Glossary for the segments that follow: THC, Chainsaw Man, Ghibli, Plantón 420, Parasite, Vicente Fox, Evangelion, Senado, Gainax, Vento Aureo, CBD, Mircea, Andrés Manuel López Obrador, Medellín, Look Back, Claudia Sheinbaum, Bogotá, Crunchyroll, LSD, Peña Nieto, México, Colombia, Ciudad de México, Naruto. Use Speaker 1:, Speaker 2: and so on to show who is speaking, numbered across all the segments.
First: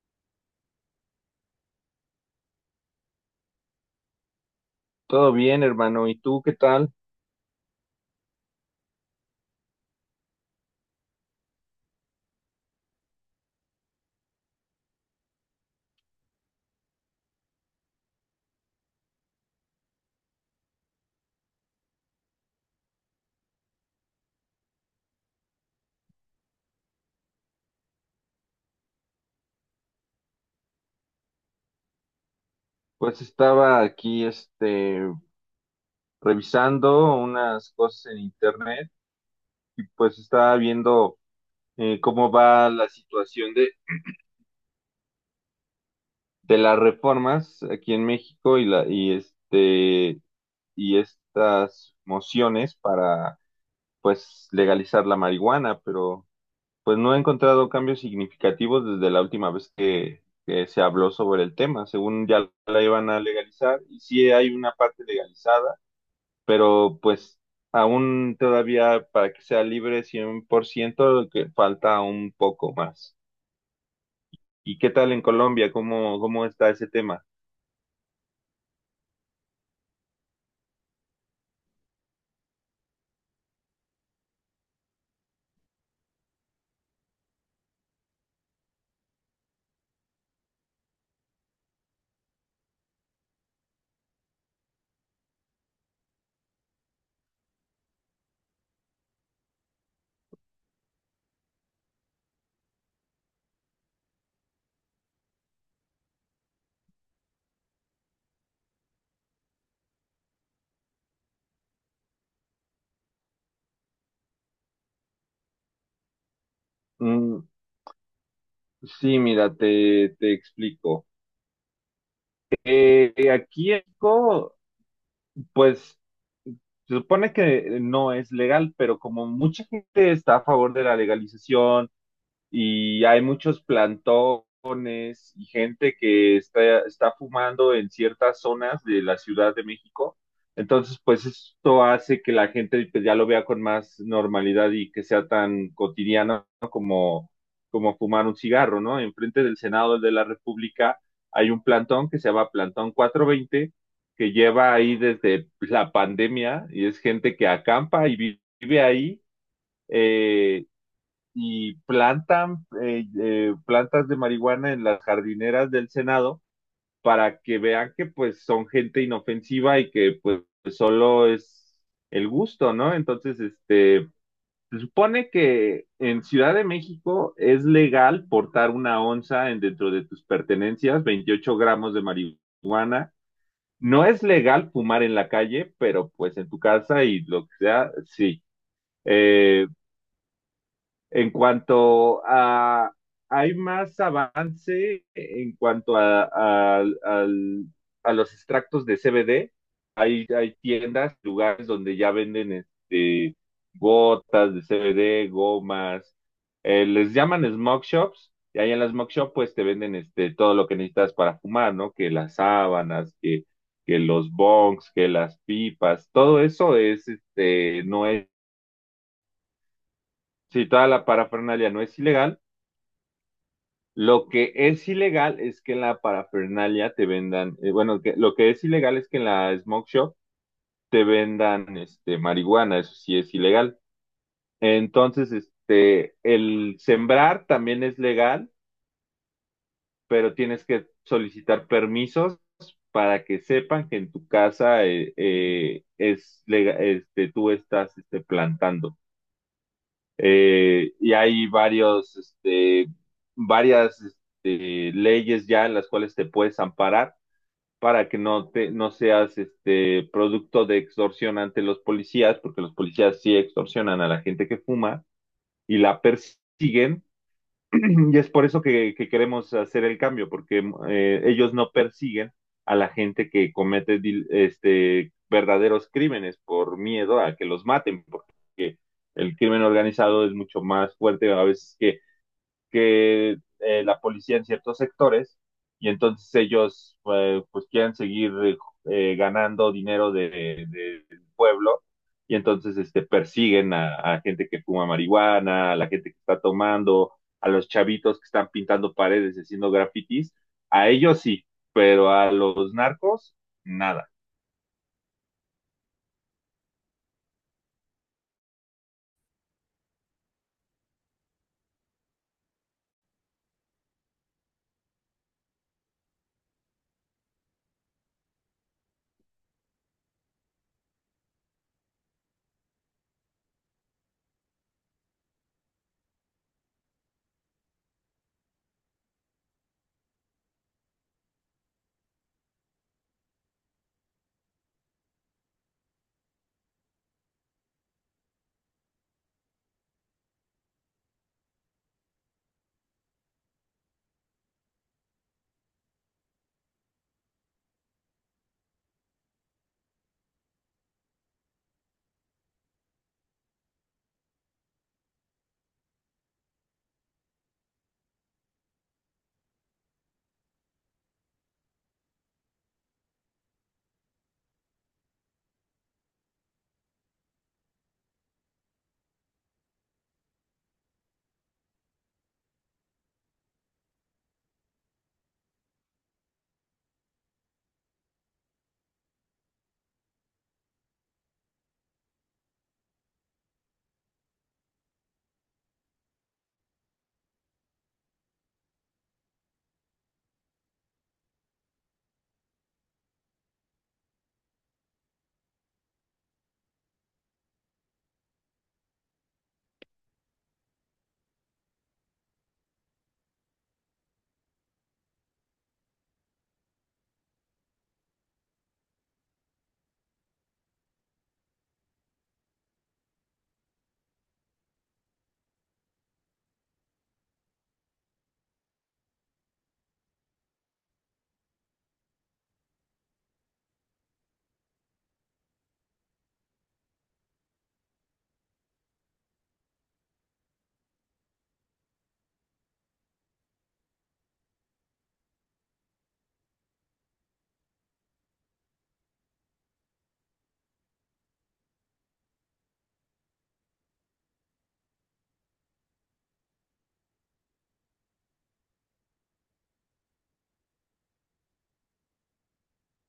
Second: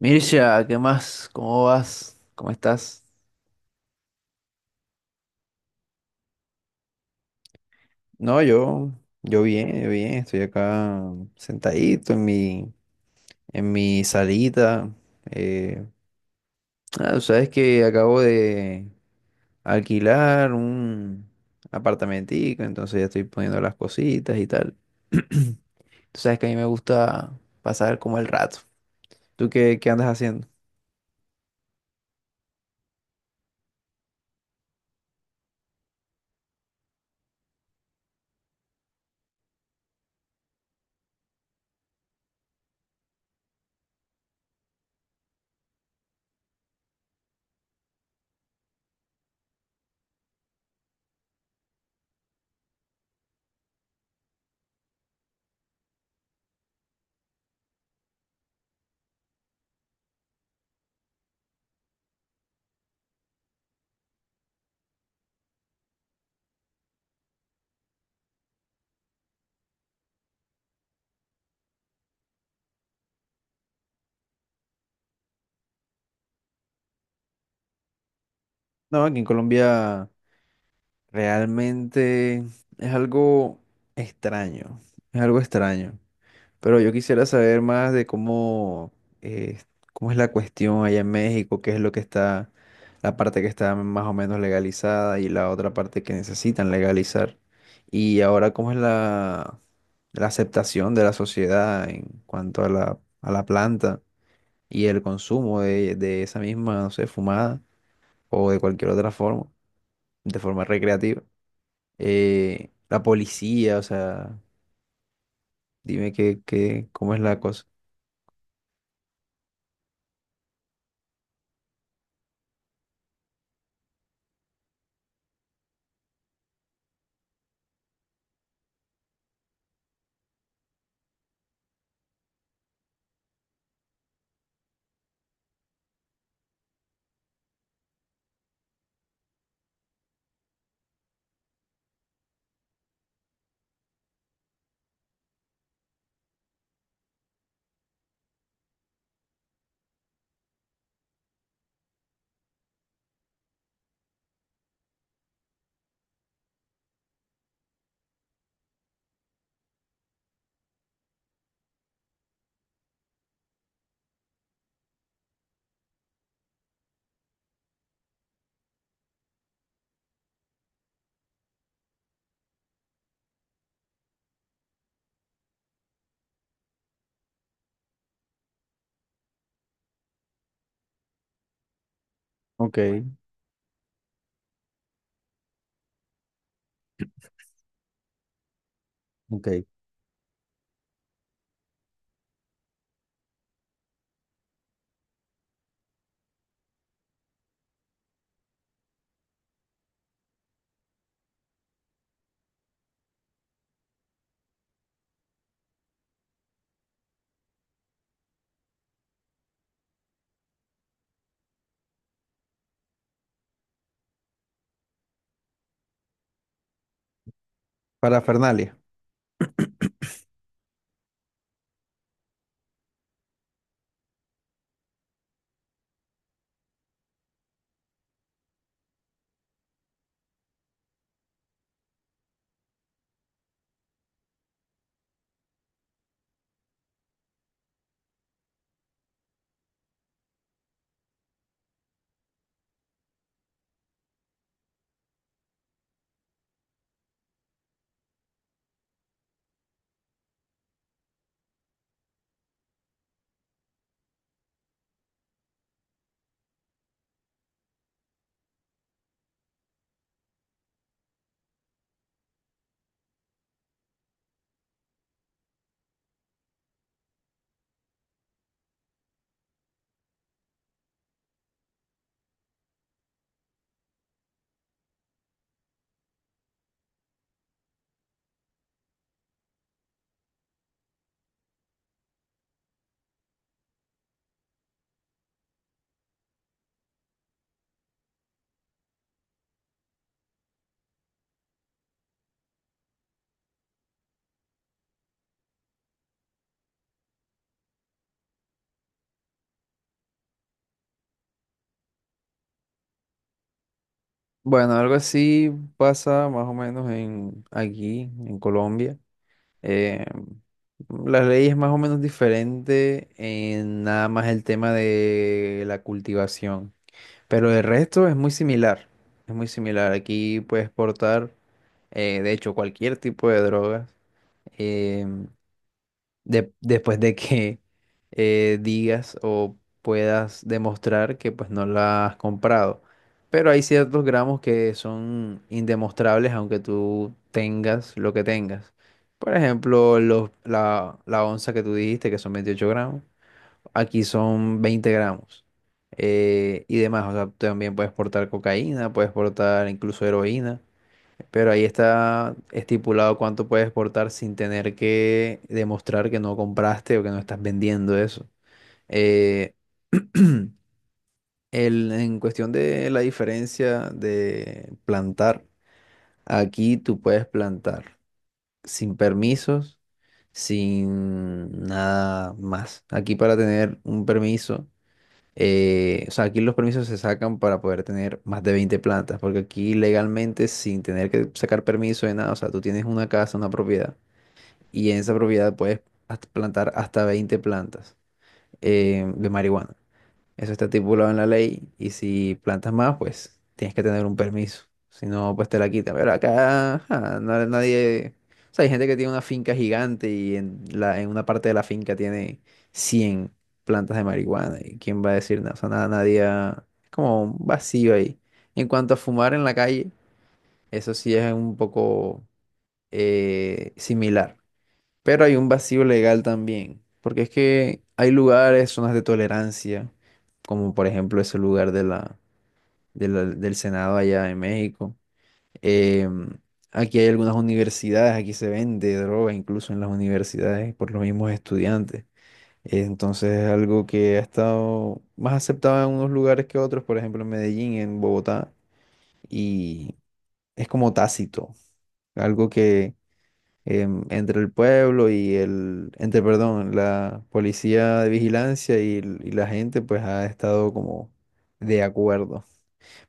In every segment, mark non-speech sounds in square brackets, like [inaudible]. Speaker 1: Mircea, ¿qué más? ¿Cómo vas? ¿Cómo estás?
Speaker 2: Todo bien, hermano. ¿Y tú qué tal?
Speaker 1: No, yo, yo bien, estoy acá sentadito en mi salita. eh, sabes que acabo de alquilar un apartamentico, entonces ya estoy poniendo las cositas y tal. [clears throat] Tú sabes que a mí me gusta pasar como el rato. ¿Tú qué andas haciendo?
Speaker 2: Pues estaba aquí, revisando unas cosas en internet y pues estaba viendo cómo va la situación de las reformas aquí en México y la, y y estas mociones para, pues, legalizar la marihuana, pero pues no he encontrado cambios significativos desde la última vez que se habló sobre el tema. Según ya la iban a legalizar y sí hay una parte legalizada, pero pues aún todavía para que sea libre 100%, que falta un poco más. ¿Y qué tal en Colombia? ¿Cómo, cómo está ese tema?
Speaker 1: No, aquí en Colombia realmente es algo extraño, es algo extraño. Pero yo quisiera saber más de eh, cómo es la cuestión allá en México, qué es lo que está, la parte que está más o menos legalizada y la otra parte que necesitan legalizar. Y ahora, cómo es la aceptación de la sociedad en cuanto a la planta y el consumo de esa misma, no sé, fumada o de cualquier otra forma, de forma recreativa. La policía, o sea, dime cómo es la
Speaker 2: Mm,
Speaker 1: cosa.
Speaker 2: sí, mira, te explico. Aquí en México, pues se supone que no es legal, pero como mucha gente está a favor de la legalización y hay muchos plantones, y gente que está, está fumando en ciertas zonas de la Ciudad de México. Entonces, pues esto hace que la gente, pues, ya lo vea con más normalidad y que sea tan cotidiano, ¿no? Como, como fumar un cigarro, ¿no? Enfrente del Senado de la República hay un plantón que se llama Plantón 420, que lleva ahí desde la pandemia y es gente que acampa y vive ahí, eh, y plantan plantas de marihuana en las jardineras del Senado para que vean que pues son gente inofensiva y que pues solo es el gusto, ¿no? Entonces, se supone que en Ciudad de México es legal portar una onza en dentro de tus pertenencias, 28 gramos de
Speaker 1: Ok,
Speaker 2: marihuana. No es legal fumar en la calle, pero pues en tu casa y lo que sea, sí.
Speaker 1: ok.
Speaker 2: Eh, en cuanto a, hay más avance en cuanto a, a los extractos de CBD. Hay, hay tiendas, lugares donde ya venden gotas de CBD, gomas. Les llaman smoke shops. Y ahí en las smoke shop pues te venden todo lo que necesitas para fumar, ¿no? Que las sábanas, que los bongs, que las pipas. Todo eso es, este, no es,
Speaker 1: Parafernalia.
Speaker 2: si toda la parafernalia no es ilegal. Lo que es ilegal es que en la parafernalia te vendan, bueno, lo que es ilegal es que en la smoke shop te vendan marihuana, eso sí es ilegal. Entonces, el sembrar también es legal, pero tienes que solicitar permisos para que sepan que en tu casa, es tú estás, plantando. Y hay varias, leyes ya en las cuales te puedes amparar para que no te, no seas, producto de extorsión ante los policías, porque los policías sí extorsionan a la gente que fuma y la persiguen, [clears throat] y es por eso que queremos hacer el cambio, porque ellos no persiguen a la gente que comete verdaderos crímenes por miedo a que los maten, porque el crimen organizado es mucho más fuerte a veces que la policía en ciertos sectores, y entonces ellos, pues quieren seguir, ganando dinero del pueblo, y entonces persiguen a gente que fuma marihuana, a la gente que está tomando, a los chavitos que están pintando paredes y haciendo grafitis, a ellos sí, pero a los narcos nada.
Speaker 1: Bueno, algo así pasa más o menos en aquí, en Colombia. Eh, la ley es más o menos diferente en nada más el tema de la cultivación, pero el resto es muy similar. Es muy similar. Aquí puedes portar de hecho, cualquier tipo de drogas. eh, Después de que digas o puedas demostrar que pues no la has comprado. Pero hay ciertos gramos que son indemostrables aunque tú tengas lo que tengas. Por ejemplo, la onza que tú dijiste que son 28 gramos, aquí son 20 gramos. Y demás, o sea, también puedes portar cocaína, puedes portar incluso heroína. Pero ahí está estipulado cuánto puedes exportar sin tener que demostrar que no compraste o que no estás vendiendo eso. Eh, [clears throat] en cuestión de la diferencia de plantar, aquí tú puedes plantar sin permisos, sin nada más. Aquí para tener un permiso, o sea, aquí los permisos se sacan para poder tener más de 20 plantas, porque aquí legalmente sin tener que sacar permiso de nada, o sea, tú tienes una casa, una propiedad y en esa propiedad puedes plantar hasta 20 plantas de marihuana. Eso está estipulado en la ley y si plantas más, pues tienes que tener un permiso. Si no, pues te la quitan. Pero acá ajá, nadie... O sea, hay gente que tiene una finca gigante y en una parte de la finca tiene 100 plantas de marihuana. ¿Y quién va a decir nada? O sea, nada, nadie... ha- es como un vacío ahí. En cuanto a fumar en la calle, eso sí es un poco similar. Pero hay un vacío legal también, porque es que hay lugares, zonas de tolerancia, como por ejemplo ese lugar del Senado allá en México. Em, Aquí hay algunas universidades, aquí se vende droga incluso en las universidades por los mismos estudiantes. Entonces es algo que ha estado más aceptado en unos lugares que otros, por ejemplo en Medellín, en Bogotá, y es como tácito, algo entre el pueblo y, perdón, la policía de vigilancia y la gente, pues ha estado como de acuerdo.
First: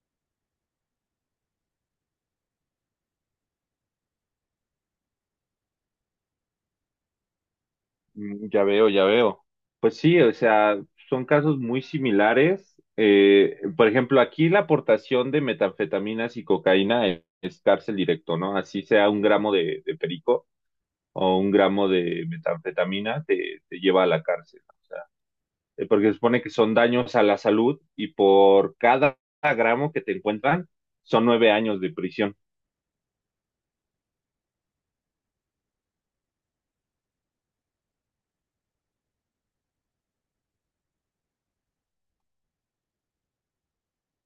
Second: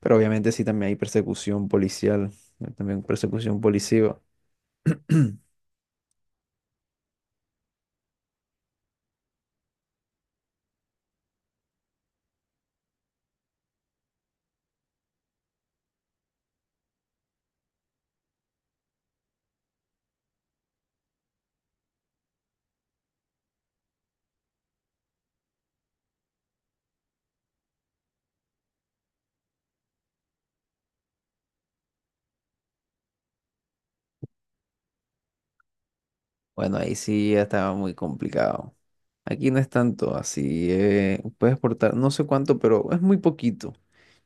Speaker 1: Pero obviamente sí también hay persecución policial, también persecución policiva. [clears throat]
Speaker 2: Mm, ya veo, ya veo. Pues sí, o sea, son casos muy similares. Por ejemplo, aquí la aportación de metanfetaminas y cocaína es cárcel directo, ¿no? Así sea un gramo de perico o un gramo de metanfetamina te, te lleva a la cárcel, ¿no? O sea, porque se supone que son daños a la salud y por cada gramo que te encuentran son 9 años de prisión.
Speaker 1: Bueno, ahí sí ya estaba muy complicado. Aquí no es tanto así, puedes portar, no sé cuánto, pero es muy poquito.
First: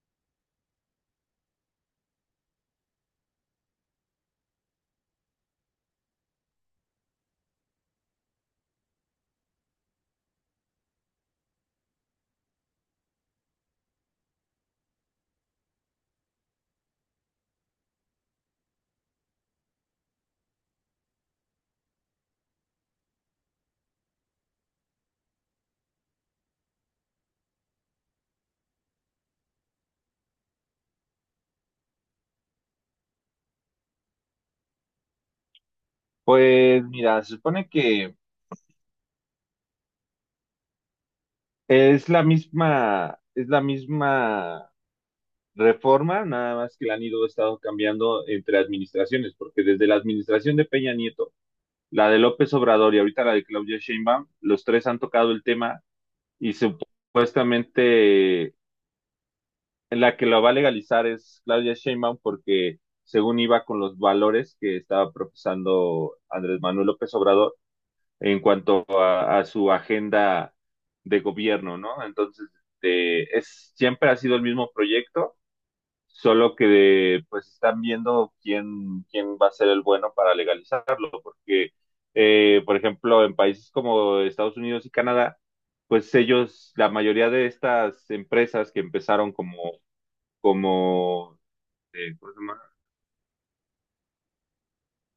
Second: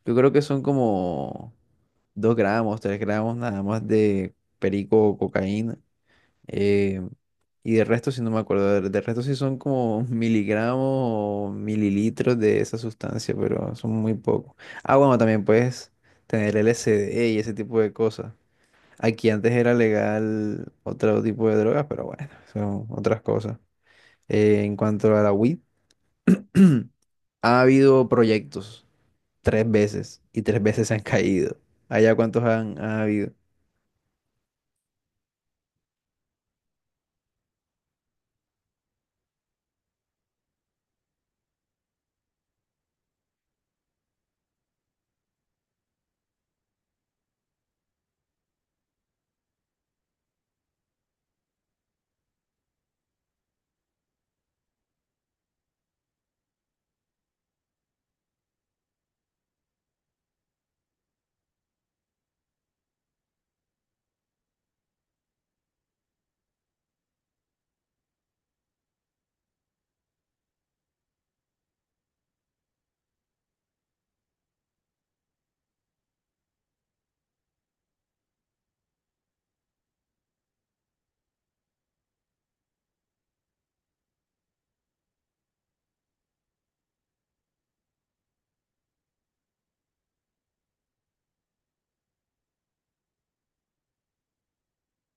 Speaker 1: Yo creo que son como 2 gramos, 3 gramos nada más de perico o cocaína. em, Y de resto, sí no me acuerdo, de resto sí son como miligramos o mililitros de esa sustancia, pero son muy pocos. Ah, bueno, también puedes tener LSD y ese tipo de cosas. Aquí antes era legal otro tipo de drogas, pero bueno, son otras cosas. En cuanto a la weed, [clears throat] ha habido proyectos tres veces y tres veces se han caído. ¿Allá cuántos ha habido?
Speaker 2: Pues mira, se supone que es la misma reforma, nada más que la han ido estado cambiando entre administraciones, porque desde la administración de Peña Nieto, la de López Obrador y ahorita la de Claudia Sheinbaum, los tres han tocado el tema, y supuestamente la que lo va a legalizar es Claudia Sheinbaum, porque según iba con los valores que estaba profesando Andrés Manuel López Obrador en cuanto a su agenda de gobierno, ¿no? Entonces, es, siempre ha sido el mismo proyecto, solo que pues están viendo quién, quién va a ser el bueno para legalizarlo, porque, por ejemplo, en países como Estados Unidos y Canadá, pues ellos, la mayoría de estas empresas que empezaron como, ¿cómo se llama?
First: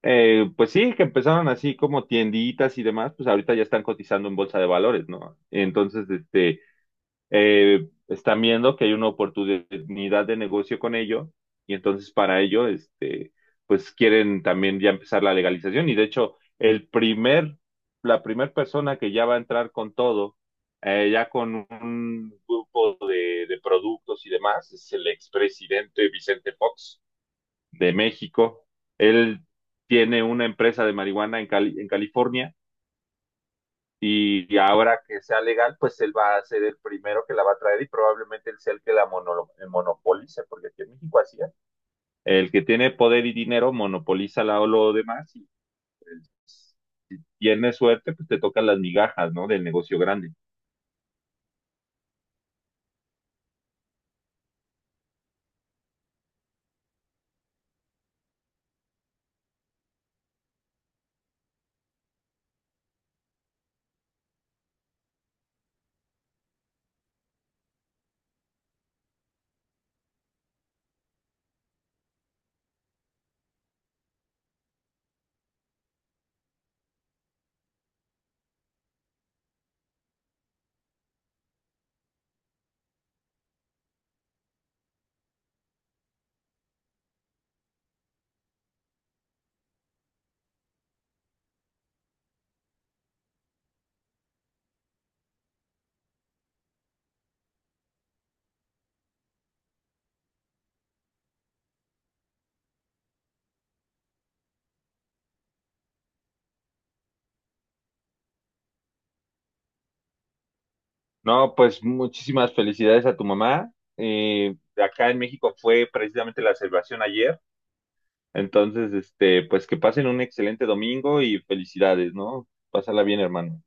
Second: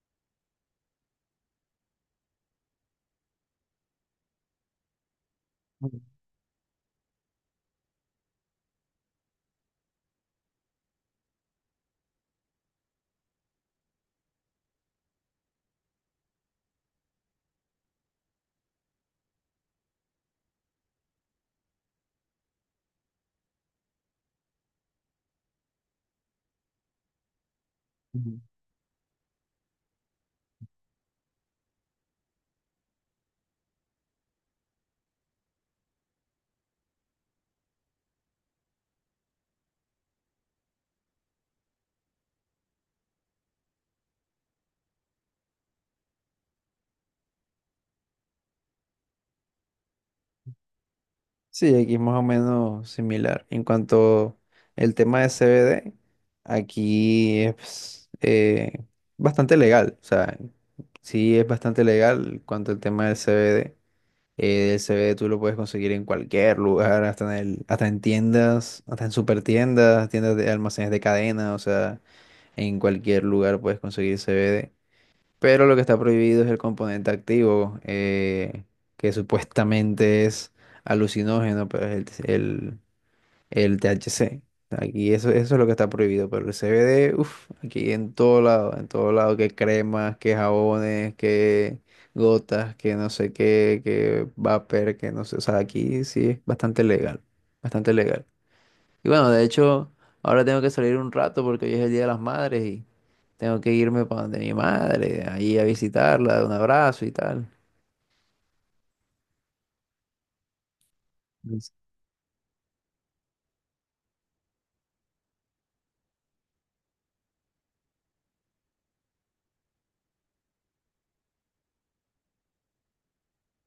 Speaker 2: Pues sí, que empezaron así como tienditas y demás, pues ahorita ya están cotizando en bolsa de valores, ¿no? Entonces, están viendo que hay una oportunidad de negocio con ello, y entonces para ello, pues quieren también ya empezar la legalización, y de hecho el primer, la primer persona que ya va a entrar con todo, ya con un grupo de productos y demás, es el expresidente Vicente Fox de México. Él tiene una empresa de marihuana en en California, y ahora que sea legal, pues él va a ser el primero que la va a traer y probablemente él sea el que la monopolice, porque aquí en México así es. El que tiene poder y dinero monopoliza la, lo demás, y pues, si tienes suerte, pues te tocan las migajas, ¿no? Del negocio grande.
Speaker 1: Sí, aquí es más o menos similar. En cuanto el tema de CBD, aquí es pues bastante legal. O sea, sí es bastante legal en cuanto al tema del CBD. El CBD tú lo puedes conseguir en cualquier lugar, hasta en hasta en tiendas, hasta en supertiendas, tiendas de almacenes de cadena, o sea, en cualquier lugar puedes conseguir CBD. Pero lo que está prohibido es el componente activo, que supuestamente es alucinógeno, pero es el THC. Aquí eso, eso es lo que está prohibido, pero el CBD, uff, aquí en todo lado, que cremas, que jabones, que gotas, que no sé qué, que vapor, que no sé, o sea, aquí sí es bastante legal, bastante legal. Y bueno, de hecho, ahora tengo que salir un rato porque hoy es el Día de las Madres, tengo que irme para donde mi madre, ahí a visitarla, dar un abrazo y tal.
Speaker 2: No, pues muchísimas felicidades a tu mamá. Acá en México fue precisamente la celebración ayer. Entonces, pues que pasen un excelente domingo y felicidades, ¿no? Pásala bien, hermano.